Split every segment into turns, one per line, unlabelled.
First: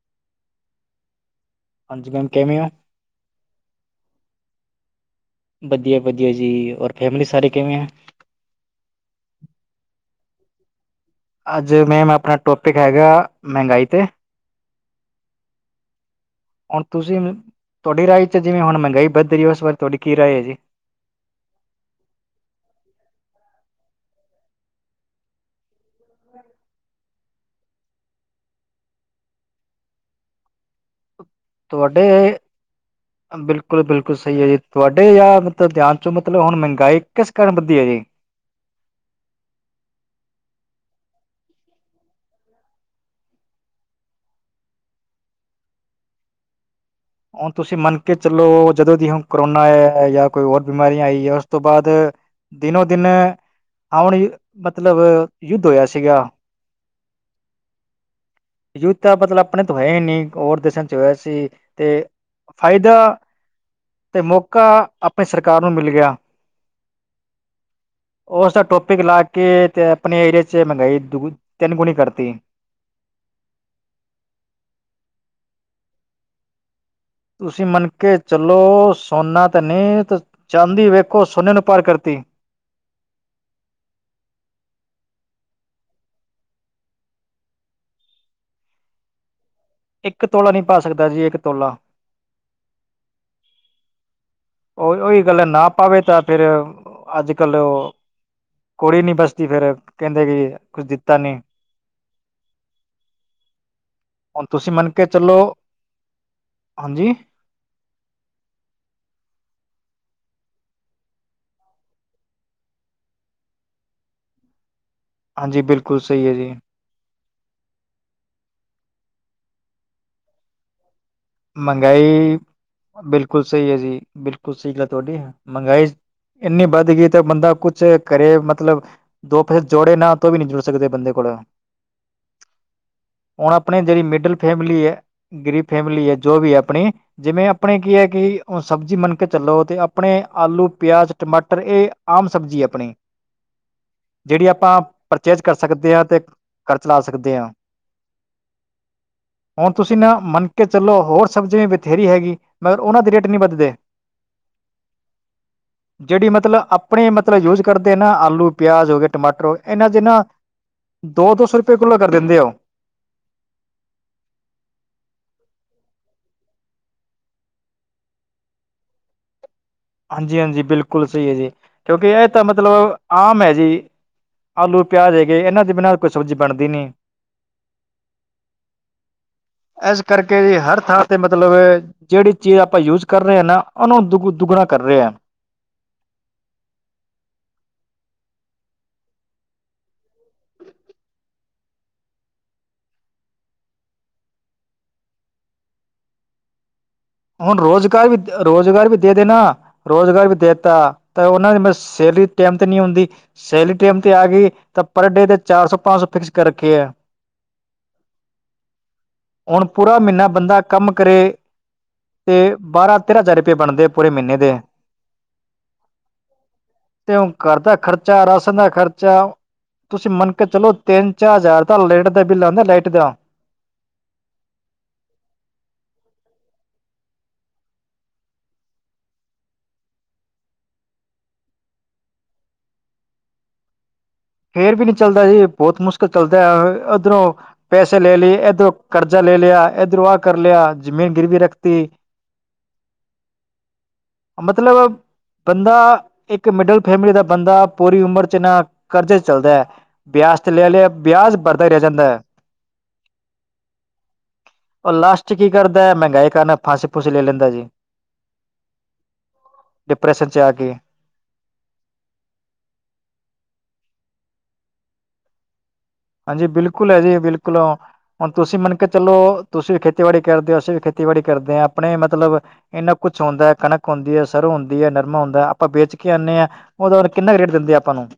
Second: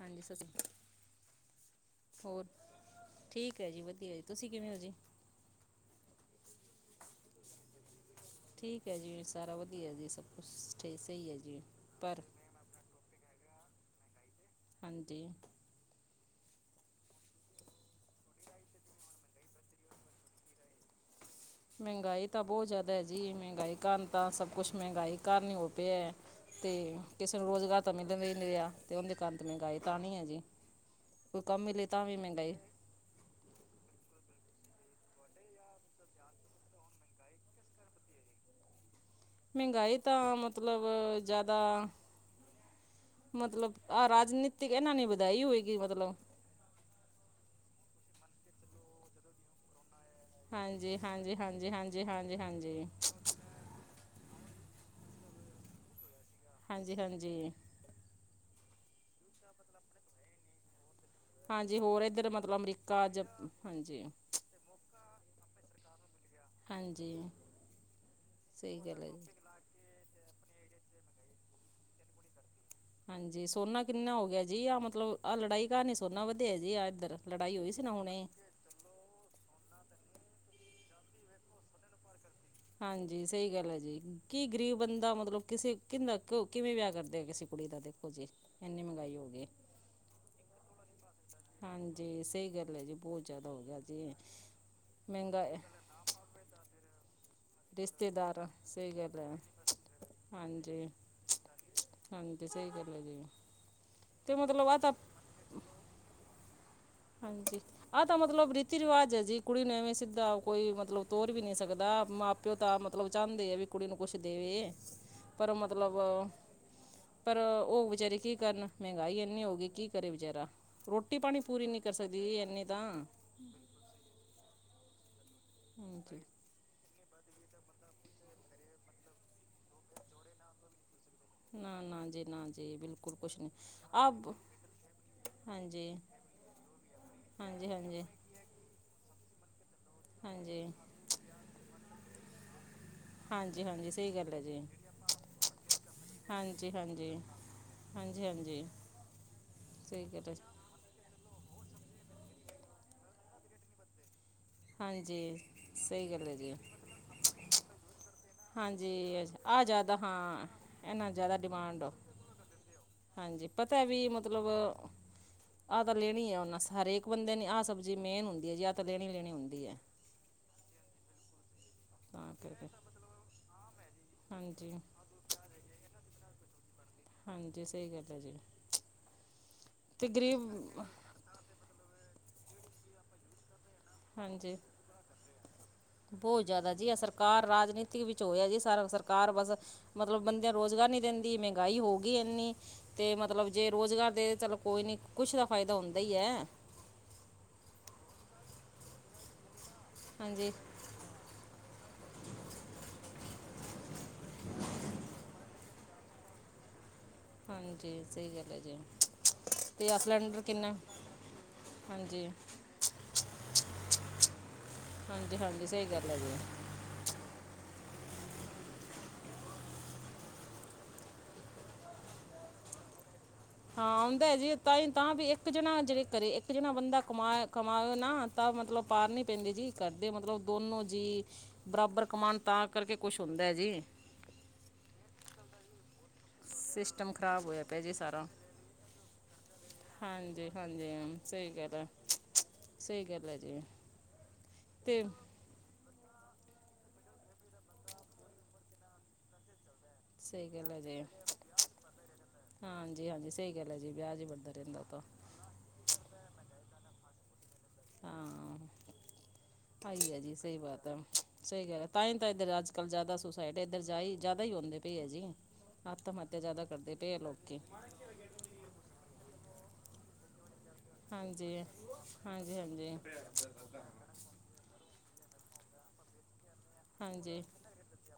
ਹਾਂਜੀ ਸਚੀ।
ਹਾਂਜੀ ਹੁਣ ਕਿਵੇਂ ਹੋ?
ਠੀਕ ਹੈ ਜੀ ਵਧੀਆ ਜੀ ਤੁਸੀਂ ਕਿਵੇਂ ਹੋ ਜੀ?
ਵਧੀਆ ਵਧੀਆ ਜੀ ਔਰ ਫੈਮਿਲੀ ਸਾਰੇ ਕਿਵੇਂ ਹੈ?
ਠੀਕ ਹੈ ਜੀ ਸਾਰਾ ਵਧੀਆ ਜੀ ਸਭ। ਉਸ ਸਹੀ ਹੈ। ਜੀ
ਅੱਜ ਮੈਮ
ਪਰ
ਆਪਣਾ ਟੋਪਿਕ ਹੈਗਾ ਮਹਿੰਗਾਈ ਤੇ।
ਹਾਂਜੀ।
[inaudible] ਹੁਣ ਤੁਸੀਂ ਤੁਹਾਡੀ ਰਾਏ ਚ ਜਿਵੇਂ ਹੁਣ ਮਹਿੰਗਾਈ ਵੱਧ ਰਹੀ ਹੋ ਉਸ ਬਾਰੇ ਤੁਹਾਡੀ ਕੀ ਰਾਏ ਹੈ ਜੀ।
ਮਹਿੰਗਾਈ ਤਾਂ ਬਹੁਤ ਜ਼ਿਆਦਾ ਹੈ ਜੀ ਮਹਿੰਗਾਈ ਕਾਰਨ ਤਾਂ ਸਭ ਕੁਛ ਮਹਿੰਗਾਈ ਕਾਰਨ ਹੀ ਹੋਤੇ ਹੈ। ਤੇ ਕਿਸੇ ਨੂੰ ਰੁਜ਼ਗਾਰ ਤਾਂ ਮਿਲ ਨਹੀਂ ਰਿਹਾ ਤੇ ਉਹਦੇ ਕਾਰਨ ਮਹਿੰਗਾਈ ਤਾ ਆਨੀ ਹੈ ਜੀ। ਕੋਈ ਕੰਮ ਮਿਲੇ
ਤੁਹਾਡੇ
ਤਾਂ ਵੀ ਮਹਿੰਗਾਈ
ਬਿਲਕੁਲ-ਬਿਲਕੁਲ ਸਹੀ ਐ ਜੀ ਤੁਹਾਡੇ ਜਾਂ ਧਿਆਨ ਚੋਂ ਮਤਲਬ ਹੁਣ ਮਹਿੰਗਾਈ ਕਿਸ ਕਾਰਨ ਵਧਦੀ ਐ ਜੀ।
ਮਹਿੰਗਾਈ ਤਾਂ ਮਤਲਬ ਜ਼ਿਆਦਾ ਮਤਲਬ ਆਹ ਰਾਜਨੀਤਿਕ ਇਹਨਾਂ ਨੇ ਵਧਾਈ ਹੋਏਗੀ ਮਤਲਬ।
ਹੁਣ ਤੁਸੀਂ ਮੰਨ ਕੇ ਚਲੋ ਜਦੋਂ ਜੀ ਹੁਣ ਕਰੋਨਾ ਆਇਆ ਯਾ ਕੋਈ ਹੋਰ
ਹਾਂਜੀ
ਬਿਮਾਰੀਆਂ ਆਈ
ਹਾਂਜੀ
ਆ ਉਸ ਤੋਂ
ਹਾਂਜੀ
ਬਾਅਦ
ਹਾਂਜੀ ਹਾਂਜੀ ਹਾਂਜੀ
ਦਿਨੋ-ਦਿਨ ਆਹ ਹੁਣੀ ਮਤਲਬ ਯੁੱਧ ਹੋਇਆ ਸੀਗਾ।
ਹਾਂਜੀ-ਹਾਂਜੀ।
ਯੂਧ ਤਾਂ ਬਦਲਾ ਆਪਣੇ ਤੋਂ ਹੈ ਨਹੀਂ ਹੋਰ ਦੇਸਾਂ ਚ ਹੋਇਆ ਸੀ।
ਜੀ
ਤੇ
ਹੋਰ ਇੱਧਰ ਮਤਲਬ
ਫਾਇਦਾ
ਅਮਰੀਕਾ ਜ ਹਾਂਜੀ।
ਤੇ ਮੌਕਾ ਆਪਣੀ ਸਰਕਾਰ ਨੂੰ ਮਿਲ ਗਿਆ।
ਹਾਂਜੀ।
ਉਸਦਾ
ਸਹੀ
ਟੋਪਿਕ
ਗੱਲ ਹੈ
ਲਾ
ਜੀ
ਕੇ ਤੇ ਆਪਣੇ ਏਰੀਏ ਚ ਮੰਗਾਈ ਦੂ ਤਿੰਨ ਗੁਣੀ ਕਰਤੀ।
ਹਾਂਜੀ ਸੋਨਾ ਕਿੰਨਾ ਹੋ ਗਿਆ ਜੀ ਆ ਮਤਲਬ ਆਹ ਲੜਾਈ ਕਾਰਨ ਨੀ ਸੋਨਾ ਵਧੀਆ ਜੀ ਆ ਇੱਧਰ। ਲੜਾਈ
ਤੁਸੀਂ
ਹੋਈ ਸੀ ਨਾ
ਮੰਨਕੇ
ਹੁਣੇ
ਚਲੋ ਸੋਨਾ ਤਾਂ ਨੇ ਚਾਂਦੀ ਵੇਖੋ ਸੋਨੇ ਨੂੰ ਪਾਰ ਕਰਤੀ।
ਹਾਂਜੀ ਸਹੀ ਗੱਲ ਐ ਜੀ ਕੀ ਗਰੀਬ ਬੰਦਾ ਮਤਲਬ ਕਿਸੇ ਕਿੰਦਾ ਕਿਵੇਂ ਵਿਆਹ ਕਰਦੇ ਆ ਕਿਸੇ ਕੁੜੀ ਦਾ ਦੇਖੋ ਜੀ ਏਨੀ ਮਹਿਗਾਈ ਹੋ ਗਈ ਏ।
ਇੱਕ ਤੋਲਾ ਨੀ ਪਾ ਸਕਦਾ ਜੀ ਇੱਕ ਤੋਲਾ।
ਜੀ ਸਹੀ ਗੱਲ ਐ ਜੀ ਬਹੁਤ ਜ਼ਿਆਦਾ ਹੋ ਗਿਆ ਜੀ।
ਉਹ-ਉਹੀ ਗੱਲ
ਮਹਿੰਗਾ
ਨਾ ਪਾਵੇ ਤਾਂ ਫਿਰ ਅੱਜ-ਕੱਲ
ਰਿਸ਼ਤੇਦਾਰ ਸਹੀ
ਕੁੜੀ ਨੀ
ਗੱਲ ਹੈ
ਬਸਦੀ ਫਿਰ ਕਹਿੰਦੇ ਕਿ
ਹਾਂਜੀ
ਕੁਰਜੀਤਾ ਨੇ।
ਹਾਂਜੀ ਸਹੀ ਗੱਲ ਐ ਜੀ। ਅਤੇ
ਹੁਣ
ਮਤਲਬ
ਤੁਸੀਂ
ਆਹ
ਮੰਨ
ਤਾਂ
ਕੇ ਚਲੋ ਹਾਂਜੀ।
ਹਾਂਜੀ। ਆਹ ਤਾਂ ਮਤਲਬ ਰੀਤੀ-ਰਿਵਾਜ਼ ਐ ਜੀ ਕੁੜੀ ਨੇ ਐਵੇਂ ਸਿੱਧਾ ਕੋਈ ਮਤਲਬ ਤੋਰ ਵੀ ਨੀ ਸਕਦਾ ਮਾਂ ਪਿਓ ਤਾਂ ਮਤਲਬ ਚਾਹੁੰਦੇ ਆ ਵੀ ਕੁੜੀ ਨੂੰ ਕੁਛ ਦੇਵੇ ਪਰ
ਹਾਂਜੀ
ਮਤਲਬ
ਬਿਲਕੁਲ ਸਹੀ ਹੈ ਜੀ
ਪਰ ਓ ਵਿਚਾਰੇ ਕੀ ਕਰਨ ਮਹਿੰਗਾਈ ਐੰਨੀ ਹੋ ਗਈ ਕੀ ਕਰੇ ਵਿਚਾਰਾ ਰੋਟੀ-ਪਾਣੀ ਪੂਰੀ ਨੀ
ਮਹਿੰਗਾਈ ਬਿਲਕੁਲ ਸਹੀ ਐ ਜੀ ਬਿਲਕੁਲ ਸਹੀ ਗੱਲ ਤੁਹਾਡੀ ਮਹਿੰਗਾਈ
ਹਾਂਜੀ
ਇੰਨੀ ਵੱਧ ਗਈ ਤਾਂ ਬੰਦਾ ਕੁਛ ਕਰੇ ਮਤਲਬ ਦੋ ਪੈਸੇ ਜੋੜੇ ਨਾ ਤੋਂ ਵੀ ਨਹੀਂ ਜੋੜ ਸਕਦੇ ਬੰਦੇ ਹੁਣ
ਨਾ ਨਾ ਜੀ ਨਾ ਜੀ ਬਿਲਕੁਲ ਕੁਛ ਨਹੀਂ
ਹੁਣ ਆਪਣੀ ਜਿਹੜੀ
ਆ
ਮਿਡਲ ਫੈਮਿਲੀ ਐ ਗਰੀਬ
ਹਾਂਜੀ
ਫੈਮਿਲੀ ਐ। ਜੋ ਵੀ ਐ ਆਪਣੇ ਜਿਵੇਂ
ਹਾਂਜੀ
ਆਪਣੇ ਕੀ
ਹਾਂਜੀ
ਐ ਕਿ ਓ ਸਬਜ਼ੀ ਮੰਨ ਕੇ ਚੱਲੋ ਤੇ ਆਪ ਆਪਣੇ
ਹਾਂਜੀ
ਆਲੂ, ਪਿਆਜ, ਟਮਾਟਰ ਏ ਆਮ ਸਬਜ਼ੀ ਆਪਣੀ।
ਹਾਂਜੀ ਹਾਂਜੀ ਸਹੀ ਗੱਲ ਹੈ
ਜਿਹੜੀ
ਜੀ
ਆਪਾਂ ਪਰਚੇਜ ਕਰ ਸਕਦੇ ਆਂ ਤੇ ਘਰ ਚ ਲਾ ਸਕਦੇ ਆਂ।
ਹਾਂਜੀ-ਹਾਂਜੀ।
ਹੁਣ ਤੁਸੀਂ ਨਾ ਮੰਨ ਕੇ ਚੱਲੋ ਹੋਰ ਸਬਜ਼ੀ ਵੀ ਬਥੇਰੀ ਹੈਗੀ ਮਗਰ ਉਹਨਾਂ ਦੇ ਰੇਟ ਨਹੀਂ ਵੱਧਦੇ।
ਹਾਂਜੀ
[inaudible]
ਸਹੀ ਗੱਲ
ਜਿਹੜੀ
ਹੈ ਜੀ
ਮਤਲਬ ਆਪਣੇ ਮਤਲਬ ਯੂਜ ਕਰਦੇ ਨਾ ਆਲੂ, ਪਿਆਜ਼
ਹਾਂਜੀ
ਹੋ ਗਏ, ਟਮਾ ਹੋਏ
ਆ
ਇਹਨਾਂ
ਜ਼ਿਆਦਾ
ਚ' ਨਾ
ਹਾਂ ਇਹਨਾਂ ਜ਼ਿਆਦਾ
ਦੋ-ਦੋ ਸੌ ਰੁਪਏ
ਡਿਮਾਂਡ
ਕਿੱਲੋ ਕਰ ਦਿੰਦੇ ਆ ਓ।
ਹਾਂਜੀ ਪਤਾ ਵੀ ਮਤਲਬ ਆਹ ਤਾਂ ਲੈਣੀ ਆ ਉਹਨਾਂ ਸਾ ਹਰੇਕ ਬੰਦੇ ਨੇ ਆਹ ਸਬਜ਼ੀ ਮੇਨ ਹੁੰਦੀ ਐ ਜੀ ਆਹ ਤਾਂ ਲੈਣੀ ਓ ਲੈਣੀ ਹੁੰਦੀ ਐ।
ਹਾਂਜੀ-ਹਾਂਜੀ ਬਿਲਕੁਲ ਸਹੀ ਐ ਜੀ ਕਿਉਂਕਿ ਇਹ ਤਾਂ ਮਤਲਬ ਆਮ ਐ ਜੀ।
ਹਾਂਜੀ
ਆਲੂ, ਪਿਆਜ ਹੈਗੇ ਇਹਨਾਂ ਦੇ ਬਿਨਾਂ ਕੋਈ ਸਬਜ਼ੀ ਬਣਦੀ ਨੀ।
ਹਾਂਜੀ ਸਹੀ ਗੱਲ ਐ ਜੀ
ਇਸ
ਤੇ
ਕਰਕੇ
ਗਰੀਬ
ਜੀ ਹਰ ਥਾਂ ਤੇ ਮਤਲਬ ਜਿਹੜੀ ਚੀਜ਼ ਆਪਾਂ ਯੂਜ ਕਰ ਰਹੇ ਆ ਨਾ ਉਹਨੂੰ ਦੁ
ਹਾਂਜੀ।
ਦੁੱਗਣਾ ਕਰ ਰਹੇ ਆ
ਬਹੁਤ ਜ਼ਿਆਦਾ ਜੀ ਆ ਸਰਕਾਰ ਰਾਜਨੀਤਿਕ ਵਿੱਚ ਹੋਇਆ ਜੀ ਸਾਰਾ ਸਰਕਾਰ ਬਸ ਮਤਲਬ ਬੰਦਿਆਂ ਰੋਜ਼ਗਾਰ ਨੀਂ ਦਿੰਦੀ ਮਹਿੰਗਾਈ ਹੋ ਗਈ ਐਨੀ। ਤੇ ਮਤਲਬ ਜੇ ਰੁਜ਼ਗਾਰ ਦੇ ਚੱਲ ਕੋਈ ਨੀ ਕੁਛ ਦਾ ਫ਼ਾਇਦਾ ਹੁੰਦਾ ਈ ਐ।
ਹੁਣ ਰੋਜ਼ਗਾਰ ਵੀ, ਰੋਜ਼ਗਾਰ ਵੀ ਦੇ ਦੇਨਾ, ਰੋਜ਼ਗਾਰ ਵੀ
ਹਾਂਜੀ
ਦੇਤਾ। ਤਾਂ ਉਹਨਾਂ ਦੀ ਮਸ, ਸੈਲਰੀ ਟੈਮ ਤੇ ਨੀ ਆਉਂਦੀ। ਸੈਲਰੀ ਟੈਮ ਤੇ ਆ ਗਈ ਤਾਂ ਪਰ ਡੇ ਤੇ ਚਾਰ ਸੌ-ਪੰਜ ਸੌ ਫਿਕਸ ਕਰ ਰੱਖੀ ਐ।
ਹਾਂਜੀ ਸਹੀ ਗੱਲ ਹੈ ਜੀ।
ਹੁਣ
ਤੇ
ਪੂਰਾ
ਆ
ਮਹੀਨਾ
ਸਿਲੰਡਰ
ਬੰਦਾ
ਕਿੰਨਾ
ਕੰਮ ਕਰੇ
ਹਾਂਜੀ
ਤੇ ਬਾਰਾਂ ਤੇਰਾਂ ਹਜ਼ਾਰ ਰੁਪਏ ਬਣਦੇ ਆ ਪੂਰੇ ਮਹੀਨੇ ਦੇ।
ਹਾਂਜੀ-ਹਾਂਜੀ ਸਹੀ ਗੱਲ ਹੈਗੀ ਏ।
ਤੇ ਔ ਘੱਰ ਦਾ ਖਰਚਾ, ਰਾਸ਼ਨ ਦਾ ਖਰਚਾ। ਤੁਸੀਂ ਮੰਨ ਕੇ ਚਲੋ ਤਿੰਨ-ਚਾਰ ਹਜ਼ਾਰ ਦਾ ਲੇਟ ਦਾ ਬਿੱਲ ਆਂਦਾ ਲਾਈਟ ਦਾ।
ਹਾਂ, ਆਉਂਦਾ ਐ ਜੀ ਤਾਂ ਹੀ ਤਾਂ ਬੀ ਇੱਕ ਜਣਾ ਜਿਵੇ ਕਰੇ ਇੱਕ ਜਣਾ ਬੰਦਾ ਕਮਾ ਕਮਾਵੇ ਨਾ ਤਾਂ ਮਤਲਬ ਪਾਰ ਨੀ ਪੈਂਦੀ ਜੀ, ਘਰਦੇ ਮਤਲਬ ਦੋਨੋਂ ਜੀ ਬਰਾਬਰ ਕਮਾਣ ਤਾਂ ਕਰਕੇ ਕੁਛ ਹੁੰਦੈ ਜੀ।
ਫੇਰ ਵੀ ਨੀ ਚੱਲਦਾ ਜੀ ਬੌਤ ਮੁਸ਼ਕ ਕ ਕਲਦੈ
ਸਿਸਟਮ
ਔਧਰੋਂ
ਖਰਾਬ ਹੋਇਆ ਪਿਆ ਜੀ
ਪੈਸੇ ਲੈ
ਸਾਰਾ
ਲੈਈਏ, ਏਧਰੋਂ ਕਰਜ਼ਾ ਲੈ ਲਿਆ, ਐਧਰੋਂ ਆ ਕਰ
ਹਾਂਜੀ
ਲਿਆ
ਹਾਂਜੀ
ਜ਼ਮੀਨ ਗਿਰਵੀ
ਸਹੀ ਗੱਲ ਹੈ
ਰੱਖਤੀ।
ਸਹੀ ਗੱਲ ਹੈ ਜੀ।
ਮਤਲਬ
ਅਤੇ
ਬੰਦਾ ਇੱਕ ਮਿਡਲ ਫੈਮਲੀ ਦਾ ਬੰਦਾ ਪੂਰੀ ਉਮਰ ਚ ਨਾਂ ਕਰਜ਼ੇ ਚ ਚੱਲਦੈ। ਬਿਆਜ
ਸਹੀ
ਤੇ ਲੈ ਲਿਆ ਬਿਆਜ ਭੜਦਾ ਹੀ ਰੈ ਜਾਂਦੈ।
ਹਾਂਜੀ-ਹਾਂਜੀ ਸਹੀ ਗੱਲ ਹੈ ਜੀ ਬਿਆਜ ਹੀ ਭਰਦਾ ਰਹਿੰਦਾ।
ਓਹ
ਤਾਂ
ਲਾਸਟ ਚ ਕੀ ਕਰਦੈ, ਮਹਿੰਗਾਈ ਕਾਰਣ ਫਾਂਸੀ-ਫੂਂਸੀ ਲੈ ਲੈਂਦਾ ਜੀ।
ਹਾਂ, ਆਈ ਆ
ਡਿਪਰੈਸ਼ਨ
ਜੀ
ਚ
ਸਹੀ
ਕੇ
ਬਾਤ ਆ। ਸਹੀ ਗੱਲ ਹੈ ਤਾਂ ਹੀ ਤਾਂ ਇੱਧਰ ਅੱਜ-ਕੱਲ੍ਹ ਜਿਆਦਾ ਸੁਸਾਇਡ ਏਧਰ ਜਿਆਦਾ ਹੀ ਹੂੰਦੀ ਪਈ ਐ ਜੀ। ਆਤਮ ਹੱਤਿਆ
ਹਾਂਜੀ
ਜਿਆਦਾ
ਬਿਲਕੁਲ
ਕਰਦੇ
ਹੈ
ਪਏ
ਜੀ
ਐ
ਬਿਲਕੁਲ
ਲੋਕੀ।
ਹੁਣ ਤੁਸੀਂ ਮੰਨ ਚਲੋ ਤੁਸੀਂ ਵੀ ਖੇਤੀਬਾੜੀ ਕਰਦੇ ਹੋ ਅਸੀਂ ਵੀ ਖੇਤ ਖੇਤੀਬਾੜੀ
ਹਾਂਜੀ
ਕਰਦੇ ਹਾ ਅਪਣੇ ਮਤਲਬ
ਹਾਂਜੀ
ਏਨਾ
ਹਾਂਜੀ
ਕੁਛ ਹੁੰਦਾ ਕਣਕ ਹੁੰਦੀ ਏ ਸਰੋਂ ਹੁੰਦੀ ਏ ਨਰਮਾ ਹੁੰਦੈ ਅਪਾਂ ਵੇਚ ਕੇ ਆਣੇ ਆਂ ਓਹਦਾ ਕਿੰਨਾ ਕੁ
ਹਾਂਜੀ
ਰੇਟ ਦਿੰਦੇ ਆ ਅਪਾਂ ਨੂੰ।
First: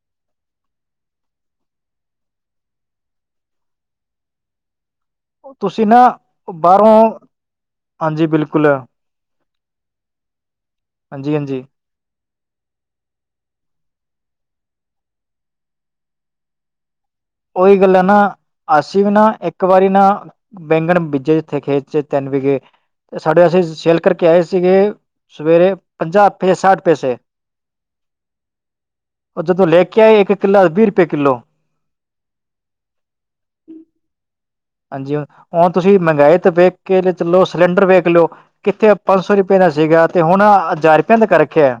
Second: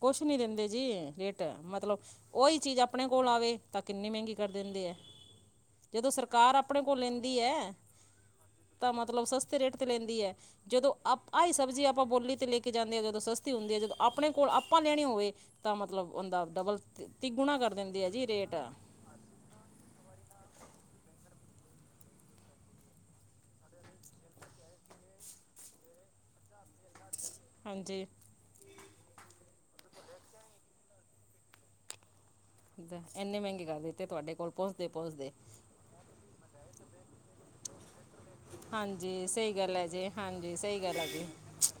ਕੁਛ ਨੀ ਦਿੰਦੇ ਜੀ ਰੇਟ ਮਤਲਬ ਓਹੀ ਚੀਜ਼ ਅਪਣੇ ਕੋਲ ਆਵੇ ਤਾਂ ਕਿੰਨੀ ਮਹਿੰਗੀ ਕਰ ਦਿੰਦੇ ਐ।
ਤੁਸੀਂ ਨਾ
ਜਦੋਂ ਸਰਕਾਰ ਆਪਣੇ
ਬਾਹਰੋਂ
ਕੋਲ ਲੈਂਦੀ ਐ‌।
ਹਾਂਜੀ ਬਿਲਕੁਲ
ਤਾਂ ਮਤਲਬ ਸਸਤੇ ਰੇਟ ਤੇ ਲੇਂਦੀ ਐ ਜਦੋਂ ਅਪ
ਹਾਂਜੀ
ਆਈ
ਹਾਂਜੀ
ਸਬਜ਼ੀ ਅਪਾਂ ਬੋਲੀ ਤੇ ਲੈ ਕੇ ਜਾਂਦੇ ਆ ਅਗਰ ਜੋ ਸਸਤੀ ਹੁੰਦੀ ਏ ਜਦੋਂ ਅਪਣੇ ਕੋਲ ਆਪਾਂ ਲੈਣੀ ਹੋਵੇ ਤਾਂ ਮਤਲਬ ਔੰਦਾ ਡਬਲ ਤੀਗੁਣਾ ਕਰ
ਉਹੀ ਗੱਲ
ਦਿੰਦੀ
ਹੈ
ਐ
ਨਾ
ਜੀ ਰੇਟ।
ਅਸੀਂ ਵੀ ਨਾ ਇੱਕ ਵਾਰੀ ਨਾ ਬੈਂਗਣ ਬੀਜੇ ਜਿੱਥੇ ਖੇਤ ਚ ਤਿੰਨ ਵੀਗੇ ਸਾਡੇ ਅਸੀਂ ਸੇਲ ਕਰਕੇ ਆਏ ਸੀਗੇ ਸਵੇਰੇ ਪੰਜਾਹ ਹਪੇ ਸਠ ਪੈਸੇ।
ਹਾਂਜੀ।
ਓਹ ਜਦੋਂ ਲੈ ਕੇ ਆਏ ਇੱਕ ਕਿੱਲਾ ਵੀਹ ਰੁਪਏ ਕਿੱਲੋ।
ਇੰਨੇ ਮਹਿੰਗੇ ਕਰ ਦਿੱਤੇ ਤੁਹਾਡੇ ਕੋਲ ਪਹੁੰਚਦੇ
ਹਾਂਜੀ, ਔ
ਪਹੁੰਚਦੇ
ਔਣ ਤੁਸੀਂ ਮਹਿੰੰਗਾਈ ਤੇ ਵੇਖ ਕੇ ਜੇ ਚੱਲੋ ਸਿਲੰਡਰ ਵੇਖ ਲੋ ਕਿੱਥੇ ਪੰਜ
ਹਾਂਜੀ
ਸੌ
ਸਹੀ
ਰੁਪਏ ਦਾ
ਗੱਲ ਹੈ
ਸੀਗਾ
ਜੀ
ਤੇ ਹੁਣ
ਹਾਂਜੀ ਸਹੀ ਗੱਲ
ਹਜ਼ਾਰ
ਹੈ
ਰੁਪਏ
ਜੀ
ਦਾ ਕਰ ਰੱਖਿਐ।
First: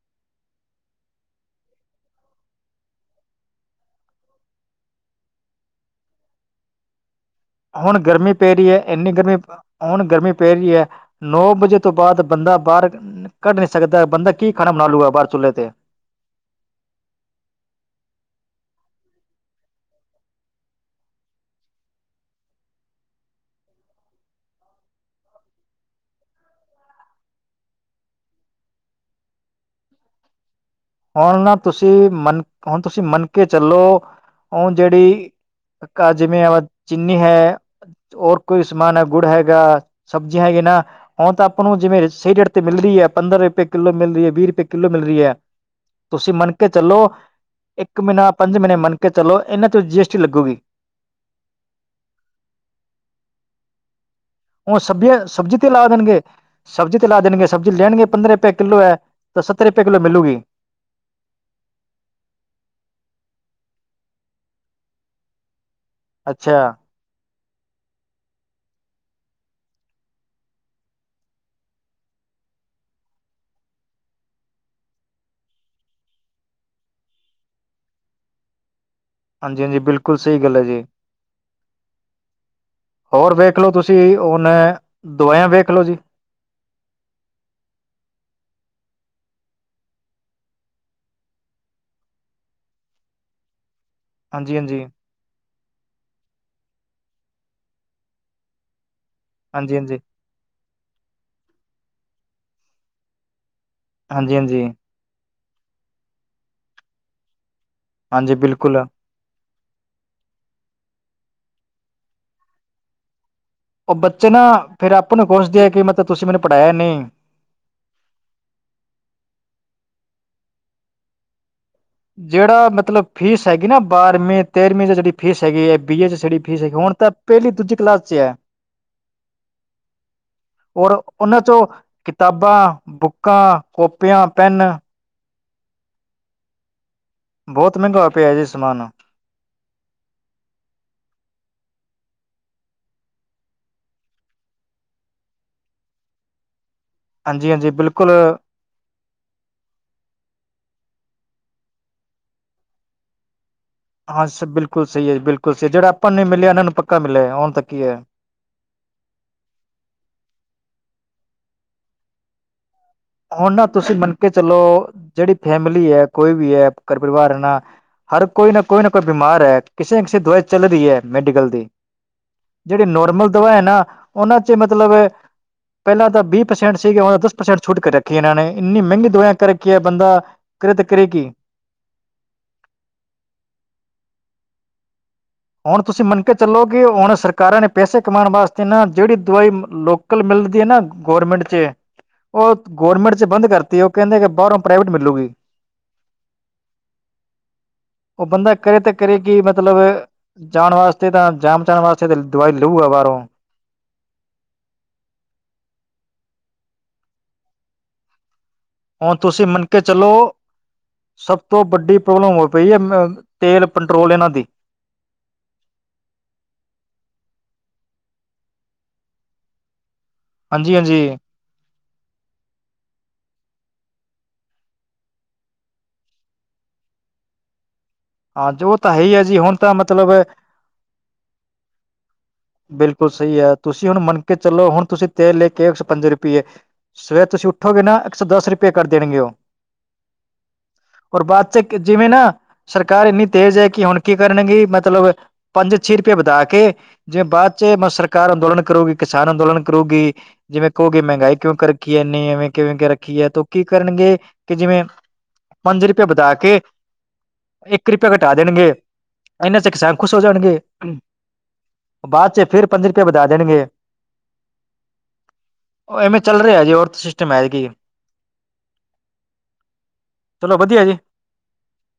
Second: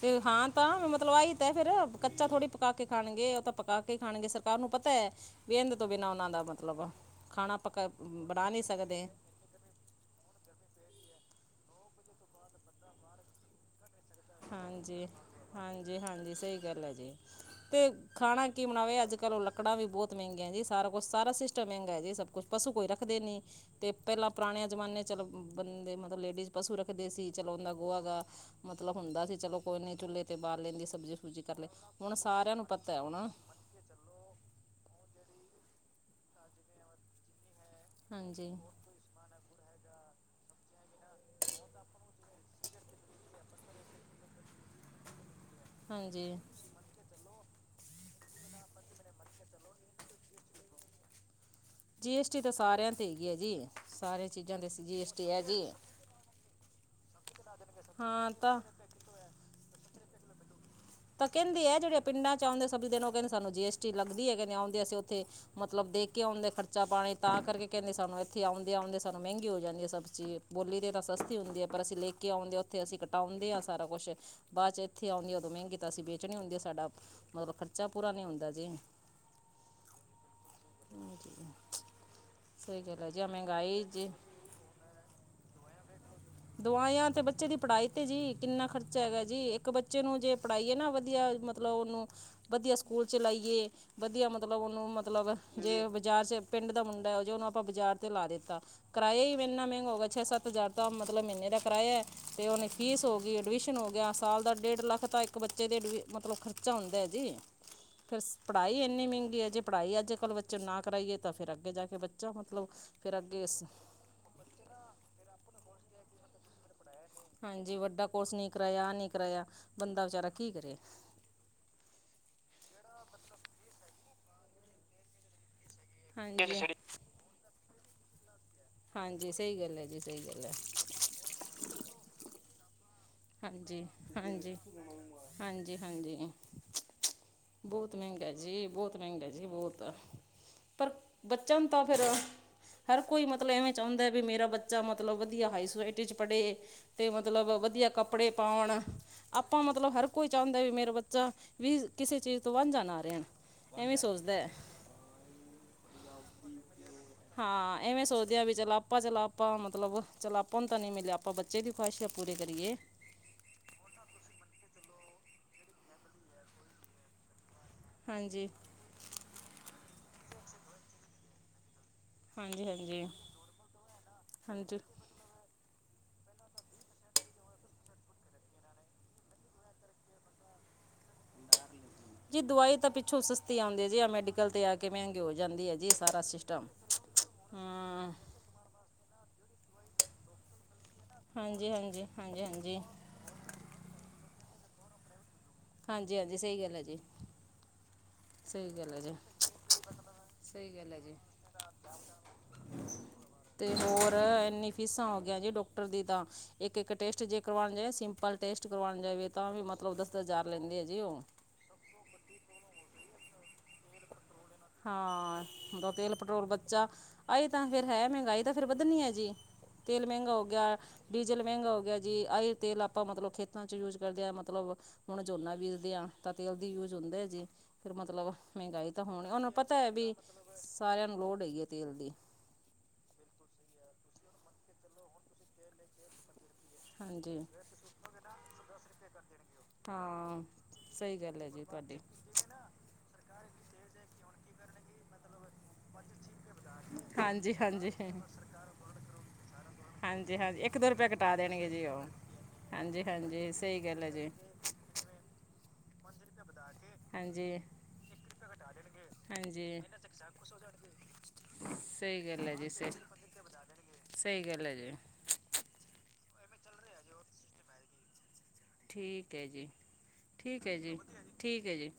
ਤੇ ਹਾਂ ਤਾਂ ਮਤਲਬ ਆਹੀ ਤਾਂ ਫੇਰ ਕੱਚਾ ਥੋੜ੍ਹੀ ਪਕਾ ਕੇ ਖਾਣਗੇ, ਓਹ ਤਾਂ ਪਕਾ ਕੇ ਖਾਣਗੇ ਸਰਕਾਰ ਨੂੰ ਪਤੈ। ਬੇਂਦ ਤੋਂ ਬਿਨਾਂ ਉਨਾਂ ਦਾ ਮਤਲਬ ਖਾਣਾ ਪਕਾ
ਹੁਣ ਗਰਮੀ
ਬਣਾ
ਪੇ
ਨਹੀਂ
ਰੀ ਐ,
ਸਕਦੇ
ਐਨੀ ਗਰਮੀ ਹੁਣ ਗਰਮੀ ਪੇ ਰੀ ਐ ਨੌ ਵਜੇ ਤੋਂ ਬਾਦ ਬੰਦਾ ਬਾਰ ਕੱਢ ਨੀ ਸਕਦਾ। ਬੰਦਾ ਕੀ ਖਾਣਾ ਬਨਾ ਲੂਗਾ ਬਾਰ ਚੁਲੇ ਤੇ
ਜੀ, ਹਾਂਜੀ ਸਹੀ ਗੱਲ ਹੈ ਜੀ। ਤੇ ਖਾਣਾ ਕੀ ਬਣਾਵੇ ਅੱਜ-ਕਲ੍ਹ ਓਹ ਲੱਕੜਾਂ ਵੀ ਬੌਤ ਮਹਿੰਗੀਆਂ ਐਂ ਜੀ ਸਾਰਾ ਕੁਛ ਸਾਰਾ ਸਿਸਟਮ ਮਹਿੰਗਾ ਜੀ ਸਭ ਕੁਛ ਪਸੂ ਕੋਈ ਰੱਖਦੇ ਨੀ। ਤੇ ਪਹਿਲਾਂ ਪੁਰਾਣੇਆ ਜਮਾਨੇਆ ਚਲੋ ਬੰਦੇ ਮਤਲਬ ਲੇਡੀਜ਼ ਪਸੂ ਰੱਖਦੇ ਸੀ ਚਲੋ ਔੰਦਾ ਗੋਹਾ ਗਾ ਮਤਲਬ ਹੁੰਦਾ ਸੀ ਚਲੋ ਕੋਈ ਨੀ ਚੁੱਲ੍ਹੇ ਤੇ ਬਾਲ ਲੈਂਦੀ ਸੀ- ਕਬਜ਼ੀ
ਹੁਣ
ਫੁਬਜ਼ੀ
ਨਾ
ਕਰ ਲਏ ਹੁਣ ਸਾਰਿਆਂ ਨੂੰ ਪਤੈ ਓ ਨਾ
ਚਲੋ, ਔੰ ਜੇੜੀ ਘਰ ਜਿੰਮੇਵਾਰੀ ਜਿਨੀ ਹੈ। ਹੋਰ
ਹਾਂਜੀ
ਕੋਈ ਸਮਾਨ ਹੈ ਗੁੜ ਹੈਗਾ, ਸਬਜ਼ੀਆਂ ਹੈਗੀ ਨਾ। ਹੁਣ ਤਾਂ ਆਪਾਂ ਨੂੰ ਜਿਵੇਂ ਰੀ ਸਹੀ ਰੇਟ ਤੇ ਮਿਲ ਰੀ ਐ ਪੰਦਰਾਂ ਰੁਪਏ ਕਿੱਲੋ ਮਿਲ ਰਹੀ ਐ ਵੀਹ ਰੁਪਏ ਕਿੱਲੋ ਮਿਲ ਰੀ ਐ। ਤੁਸੀਂ
ਹਾਂਜੀ
ਮੰਨਕੇ ਚੱਲੋ ਇੱਕ ਮੀਨਾ, ਪੰਜ ਮੀਨੇ ਮੰਨ ਕੇ ਚੱਲੋ ਇਨਾਂ ਤੋਂ ਜੀ ਐੱਸ ਟੀ ਲੱਗੂਗੀ।
ਜੀ ਐਸ ਟੀ ਤਾਂ ਸਾਰਿਆਂ 'ਤੇ ਹੈਗੀ ਏ ਜੀ। ਸਾਰੇ ਚੀਜ਼ਾਂ- 'ਤੇ
ਹੁਣ
ਜੀ ਐਸ ਟੀ ਹੈ
ਸਬਬੀਆਂ-ਸਬਜ਼ੀ
ਜੀ
ਤੇ ਲਾ ਦੇਣਗੇ, ਸਬਜ਼ੀ ਤੇ ਲਾ ਦੇਣਗੇ, ਸਬਜ਼ੀ ਲੈਣਗੇ
ਹਾਂ
ਪੰਦਰਾਂ ਰੁਪਏ
ਤਾਂ
ਕਿੱਲੋ ਐ। ਤਾਂ ਸੱਤਰੇ ਰੁਪਏ ਕਿਲੋ ਮਿਲੂਗੀ।
ਤਾਂ ਕਹਿੰਦੇ ਹੈ ਜੇੜੇ ਪਿੰਡ 'ਚ ਆਂਦੇ ਐ ਸਬਜ਼ੀ ਦੇਣ ਓ ਕੇਂਦੇ ਸਾਨੂੰ ਜੀ ਐੱਸ ਟੀ ਲੱਗਦੀ ਐਗੀ ਆਉਦੇ ਅਸੀਂ ਓਥੇ, ਮਤਲਬ ਦੇ ਕੇ ਆਉਂਦੇ
ਅੱਛਾ
ਖਰਚਾ ਪਾਣੀ। ਤਾਂ ਕਰਕੇ ਕੇਂਦੇ ਸਾਨੂੰ ਇੱਥੇ ਆਉਂਦਿਆ-ਆਉਂਦਿਆ ਸਾਨੂੰ ਮੈਂਗੀ ਹੋ ਜਾਂਦੀ ਏ ਸਬਜ਼ੀ। ਬੋਲੀ ਦੀ ਤਾਂ ਸਸਤੀ ਹੁੰਦੀ ਐ ਪਰ ਅਸੀਂ ਲਖ- ਆਉਂਦੇ ਆ ਓਥੇ ਅਸੀਂ ਕਟਾਉਂਦੇ ਆ ਸਾਰਾ ਕੁਛ। ਬਾਅਦ 'ਚ ਇੱਥੇ ਆਉਂਦੀ ਉਦੋਂ ਮਹਿੰਗੀ ਤਾਂ ਅਸੀਂ ਵੇਚਣੇ ਹੁੰਦੀ ਆ, ਸਾਡਾ ਮਤਲਬ ਖਰਚਾ ਪੂਰਾ ਨੀ ਹੁੰਦਾ ਜੇ।
ਹਾਂਜੀ-ਹਾਂਜੀ, ਬਿਲਕੁਲ ਸਈ ਗੱਲ ਆ ਜੀ।
[unintelligible] ਸਈ ਗੱਲ ਐ।
ਹੋਰ ਵੇਖ ਲੋ, ਤੁਸੀਂ ਹੁਨ ਐ ਦੋਆਯਾ ਵੇਖ ਲਓ ਜੀ।
ਦੋਆਯਾ ਤੇ ਬੱਚੇ ਦੀ ਪੜ੍ਹਾਈ 'ਤੇ ਜੀ ਕਿੰਨਾ ਖਰਚਾ ਹੈਗਾ ਜ, ਇੱਕ ਬੱਚੇ ਨੂੰ ਜੇ- ਪੜ੍ਹਾਈਏ ਨਾ ਵਧੀਆ ਮਤਲਬ ਉਨੂੰ ਵਧੀਆ ਸਕੂਲ ਚ'ਲਾਈਏ ਵਧੀਆ
ਹਾਂਜੀ
ਮਤਲਬ
ਹਾਂਜੀ
ਉਨੂੰ ਮਤਲਬ ਜੇ ਬਾਜ਼ਾਰ 'ਚ ਪਿੰਡ ਦਾ ਮੁੰਡਾ ਜੋ ਉਨੂੰ ਆਪਾਂ ਬਜ਼ਾਰ ਤੇ ਲਾ ਦਿੱਤਾ, ਕਰਇਆ ਹੀ ਏਨਾ
ਹਾਂਜੀ
ਮੈਂਗਾ
ਹਾਂਜੀ
ਹੋਗਾ ਛੇ-ਸੱਤ ਪੰਜਾਹ ਦਾ ਮਤਲਬ ਮਹੀਨੇ ਦਾ ਕਰਾਇਆ, ਤੇ ਹੁਣ ਫੀਸ ਹੋ ਗਈ, ਐਡਮਿਸ਼ਨ ਹੋ ਗਿਆ,
ਹਾਂਜੀ
ਸਾਲ ਦਾ
ਹਾਂਜੀ
ਡੇਢ ਲੱਖ ਤੱਕ ਇੱਕ ਬੱਚੇ ਦੇ ਐਡ ਮਤਲਬ ਖਰਚਾ ਹੁੰਦਾ ਜੀ। ਫਿਰ
ਹਾਂਜੀ
ਪੜ੍ਹਾਈ
ਬਿਲਕੁਲ
ਏਨੀ ਮੈਂਗੀ ਏ, ਜੇ ਪੜ੍ਹਾਈ ਅੱਜ-ਕੱਲ੍ਹ ਬੱਚੇ ਨੂੰ ਨਾ ਕਰਾਈਏ ਤਾਂ ਫਿਰ ਅੱਗੇ ਜਾ ਕੇ ਬੱਚਾ ਮਤਲਬ ਫਿਰ ਅੱਗੇ-
ਓ ਬੱਚੇ ਨਾ ਫੇਰ ਆਪਾਂ ਨੂੰ ਕੋਸਦੇ ਆ ਕਿ ਮਤਲਬ ਕੀ ਤੁਸੀਂ ਮੈਨੂੰ ਪੜ੍ਹਾਇਆ ਨੀ।
ਹਾਂਜੀ, ਵੱਡਾ ਕੋਰਸ ਨੀ ਕਰਾਇਆ ਆ ਨੀ ਕਰਾਇਆ ਬੰਦਾ ਵਚਾਰਾ ਕੀ ਕਰੇ।
ਜੇੜਾ ਮਤਲਬ ਫੀਸ ਹੈਗੀ ਨਾ ਬਾਰਵੀਂ, ਤੇਰਵੀਂ ਦੀ ਜੇੜੀ ਫੀਸ ਹੈਗੀ ਐ ਬੀ ਏ ਚ ਸਟਡੀ ਏ
ਹਾਂਜੀ
ਚ ਅਕਾਊਂਟ ਹੁਣ ਤਾਂ ਪੇਲੀ-ਦੂਜੀ ਕਲਾਸ ਚ' ਐ।
ਹਾਂਜੀ, ਸਈ ਗੱਲ ਐ ਜੀ-ਸਈ ਗੱਲ ਐ।
ਉਨਾਂ ਚੋਂ ਕਿਤਾਬਾਂ, ਬੁੱਕ
ਹਾਂਜੀ-ਹਾਂਜੀ-ਹਾਂਜੀ-ਹਾਂਜੀ।
ਬਹੁਤ
ਬੋਤ
ਮਹਿੰਗਾ ਹੋਇਆ
ਮੈਂਗਾ
ਪਿਆ ਜੀ ਸਮਾਨ
ਜੀ-ਬੋਤ ਮੈਂਗਾ ਜੀ ਬੋਹਤ ਪਰ ਬਚਨ ਤਾਂ ਫਿਰ ਹਰ ਕੋਈ ਮਤਲਬ ਐਵੇਂ ਚਾਉਂਦਾ ਵੀ ਮੇਰਾ ਬੱਚਾ ਮਤਲਬ ਵਧੀਆ ਹਾਈ ਸੁਸਾਇਟੀ -ਚ ਪੜ੍ਹੇ। ਤੇ ਮਤਲਬ
ਹਾਂਜੀ ਹਾਂਜੀ
ਵਧੀਆ
ਬਿਲਕੁਲ
ਕੱਪੜੇ ਪਾਣ। ਆਪਾਂ ਮਤਲਬ ਹਰ ਕੋਈ ਚਾਉਂਦਾ ਏ, ਮੇਰਾ ਬੱਚਾ ਵੀ ਕਿਸੇ ਚੀਜ਼ ਤੋਂ ਵਾਂਝਾ ਨਾ ਰਹਿਣ। ਐਵੇਂ ਸੋਚਦਾ ਹੈ
ਆਛਾ-ਬਿਲਕੁਲ ਸਈ ਐ ਈ- ਬਿਲਕੁਲ ਸਈ, ਜੇੜਾ ਆਪਾਂ ਨੂੰ ਨਈ ਮਿਲਿਆ ਇਨਾਂ ਨੂੰ ਪੱਕਾ ਮਿਲਿਆ ਹੁਣ ਤਕ
ਹਾਂ
ਕੀ ਐ।
ਐਵੇਂ ਸੋਚਦੇ ਵੀ ਚਲ ਆਪਾਂ-ਚਲਾ-ਆਪਾਂ ਮਤਲਬ -ਚਲ ਆਪਾਂ ਨੂੰ ਤਾਂ ਨਈ ਮਿਲਿਆ ਆਪਾਂ ਬੱਚੇ ਦੀ ਖਵਾਹਿਸ਼ਾਂ ਪੂਰੀ ਕਰੀਏ।
ਹੁਣ ਨਾ ਤੁਸੀਂ ਮੰਨ ਕੇ ਚਲੋ ਜੇੜੀ ਫੈਮਿਲੀ ਐ ਕੋਈ ਵੀ ਐ ਘਰ ਪਰਿਵਾਰ ਐ ਨਾ- ਹਰ
ਹਾਂਜੀ
ਕੋਈ ਨਾ-ਕੋਈ ਨਾ ਕੋਈ-ਬਿਮਾਰ ਐ। ਕਿਸੇ ਨਾ ਕਿਸੇ ਦੀ ਦਵਾਈ ਚੱਲ ਰੀ ਏ ਮੈਡੀਕਲ ਦੀ।
ਹਾਂਜੀ
ਜੇੜੀ
ਹਾਂਜੀ
ਨੋਰਮਲ ਦਵਾ ਐ ਨਾ ਉਨਾਂ 'ਚ
ਹਾਂਜੀ
ਮਤਲਬ ਇਹ- ਪੈਲਾਂ ਤਾਂ ਬੀ ਪ੍ਰਸੈਂਟ ਸੀਗੇ ਹੁਣ ਦਸ ਪ੍ਰਸੈਂਟ ਛੁੱਟ ਕੇ ਰੱਖੀ ਇਨਾਂ ਨੇ ਏਨੀ ਮੈਂਗੀ ਦਵਾਈਆਂ ਕਰ ਕੀ ਐ ਬੰਦਾ ਕਰੇ ਤੇ ਕਰੇ ਕੀ?
ਜੀ ਦਵਾਈ ਤਾਂ ਪਿੱਛੋਂ ਸਸਤੀ ਆਂਦੀ ਜੇ ਆ ਮੈਡੀਕਲ ਤੇ ਆ ਕੇ ਮਹਿੰਗੀ ਹੋ ਜਾਂਦੀ ਹੈ
ਹੁਣ
ਜੀ
ਤੁਸੀਂ
ਸਾਰਾ
ਮੰਨਕੇ ਚੱਲੋ,
ਸਿਸਟਮ
ਕਿ ਹੁਣ ਸਰਕਾਰਾਂ ਨੇ ਪੈਸੇ
ਹਾਂ
ਕਮਾਣ ਵਾਸਤੇ ਨਾ ਜੇੜੀ ਦਵਾਈ ਲੋਕਲ ਮਿਲ ਗਏ ਨਾ ਗੌਰਮੈਂਟ ਚ
ਹਾਂਜੀ ਹਾਂਜੀ ਹਾਂਜੀ
ਓ
ਹਾਂਜੀ
ਗੌਰਮੈਂਟ ਵਿਚ ਬੰਦ ਕਰਤੀ ਓ ਕੇਂਦੇ ਕਿ ਬਾਰੋਂ ਪ੍ਰਾਈਵੇਟ ਮਿਲੂਗੀ।
ਹਾਂਜੀ -ਹਾਂਜੀ, ਸਈ ਗੱਲ ਐ ਜੀ।
ਓ ਬੰਦਾ
ਸਹੀ
ਕਰੇ ਤੇ
ਗੱਲ ਹੈ ਜੀ
ਕਰੇ ਕਿ ਮਤਲਬ ਐ
ਸਹੀ
ਜਾਣ
ਗੱਲ ਹੈ
ਵਾਸਤੇ
ਜੀ
ਤਾਂ ਜਾਣ ਬਚਾਣ ਵਾਸਤੇ ਤੇ ਦਵਾਈ ਲਊਗਾ ਬਾਰੋਂ।
ਤੇ ਹੋਰ, ਏਨੀ ਫੀਸਾਂ ਹੋ ਗਈਆਂ, ਜੇ ਡੋਕਟਰ ਦੀ ਤਾਂ। ਇੱਕ- ਇੱਕ, ਟੈਸਟ ਜੇ ਕਰਵਾਣਦੇ ਵੇ, ਸਿੰਪਲ ਟੈਸਟ ਕਰਵਾਣ
ਹੁਣ
ਜਾਵੇ
ਤੁਸੀਂ
ਤਾਂ ਵੀ, ਮਤਲਬ ਦਸ -ਦਸ ਹਜ਼ਾਰ, ਲੈਂਦੇ ਜੇ ਓ।
ਬਹੁ ਵੱਡੀ ਪੋਬਲਮ ਹੋ, ਪਈ ਹੈ। ਤੇਲ ਪੰਟਰੋਲ ਇਨਾਂ ਦੀ।
ਹਾਂ। ਔਦਾ ਤੇਲ, ਪੈਟਰੋਲ ਬੱਚਾ- ਆਏ ਤਾਂ ਫੇਰ ਹੈ, ਮੈਗਾਈ ਤਾਂ ਫੇਰ, ਵੱਧਣੀ ਐ ਜੀ। ਤੇਲ ਮੈਂਗਾ ਹੋ
ਹਾਂਜੀ
ਗਿਆ।
ਹਾਂਜੀ
ਡੀ- ਜਲ ਮੈਂਗਾ ਹੋ ਗਿਆ ਜੀ। ਆਈ ਤੇਲ ਆਪਾਂ, ਮਤਲਬ ਖੇਤਾਂ ਚ, ਯੂਜ ਕਰਦੇ ਆਂ। ਮਤਲਬ ਹੁਣ ਝੋਨਾ ਬੀਜਦੇ ਆ। ਤਾਂ ਤੇਲ ਦੀ ਯੂਜ ਹੁੰਦੇ ਜੇ। ਫੇਰ ਮਤਲਬ,
ਹਾਂ ਜੋ
ਮੈਗਾਈ
ਹੈ
ਤਾਂ
ਹੀ ਹੈ
ਹੋਣੀ।
ਜੀ
ਹੁਣ
ਤਾਂ
ਪਤਾ ਐ
ਮਤਲਬ
ਵੀ, ਸਾਰਿਆਂ ਨੂੰ ਲੋੜ ਹੈਗੀ ਐ। ਤੇਲ ਦੀ।
ਬਿਲਕੁਲ ਸਈ ਐ। ਤੁਸੀਂ ਹੁਣ ਮੰਨਕੇ ਚਲੋ, ਹੁਣ ਤੁਸੀਂ ਤੇਲ ਲੈ ਕੇ ਅਏ। ਇਕ ਸੋ, ਪੰਜ ਰੁਪਈਏ। ਸਵੇਰ
ਹਾਂਜੀ
ਤੁਸੀਂ ਉੱਠੋਗੇ ਨਾ। ਇੱਕ ਸੌ ਦਸ, ਰੁਪਏ ਕਰ ਦੇਣਗੇ ਓ।
ਹਾਂ। ਸਈ ਗੱਲ ਐ ਜੀ।
ਚ
ਤੁਆਡੀ।
ਜਿਵੇਂ ਨਾ ਸਰਕਾਰ ਇੰਨੀ ਤੇਜ਼ ਐ। ਕੀ ਹੁਣ ਕੀ ਕਰਨਗੀ, ਮਤਲਬ ਪੰਜ, ਛੇ ਰੁਪਏ ਵਧਾ ਕੇ- ਜਿਵੇਂ ਬਾਦ
ਹਾਂਜੀ
ਚ,
ਹਾਂਜੀ
ਸਰਕਾਰ ਅੰਦੋਲਨ ਕਰੂਗੀ, ਕਿਸਾਨ ਅੰਦੋਲਨ ਕਰੂਗੀ।
ਹਾਂਜੀ ਹਾਂਜੀ
ਜਿਵੇਂ
ਇੱਕ ਦੋ
ਕਓਗੀ
ਰੁਪਇਆ ਘਟਾ
ਮਹਿੰਗਾਈ ਕਿਉਂ, ਕਰ
ਦੇਣਗੇ ਜੀ
ਰਖੀ
ਉਹ
ਏਨੀ। ਐਵੇਂ- ਕਿਵੇਂ ਕੇ
ਹਾਂਜੀ
ਰੱਖੀਏ। ਤੋ ਓ
ਹਾਂਜੀ
ਕੀ
ਸਹੀ ਗੱਲ ਹੈ
ਕਰਨਗੇ,
ਜੀ
ਕਿ ਜਿਵੇਂ ਪੰਜ ਰੁਪਏ ਵਧਾ ਕੇ-
ਹਾਂਜੀ-
ਇੱਕ ਰੁਪਇਆ ਘਟਾ ਦੇਣਗੇ
[inaudible]
ਇਹਨਾਂ ਚ
ਹਾਂਜੀ
ਕਿਸਾਨ ਖੁਸ਼ ਹੋ ਜਾਣਗੇ
ਸਈ
ਬਾਅਦ ਚ
ਗੱਲ ਐ
ਫਿਰ
ਜੀ।
ਪੰਜ
ਸਈ,
ਰੁਪਏ ਵਧਾ ਦੇਣਗੇ
ਸਈ ਗੱਲ ਐ ਜੀ।
ਓ ਐਵੇਂ ਚੱਲ ਰਿਆ ਜੀ। ਔਰ ਸਿਸਟਮ ਹੈ ਕੀ।
ਠੀਕ ਐ ਜੀ।
ਚਲੋ
ਠੀਕ ਐ
ਵਧੀਆ
ਜੀ। ਠੀਕ ਏ ਜੀ।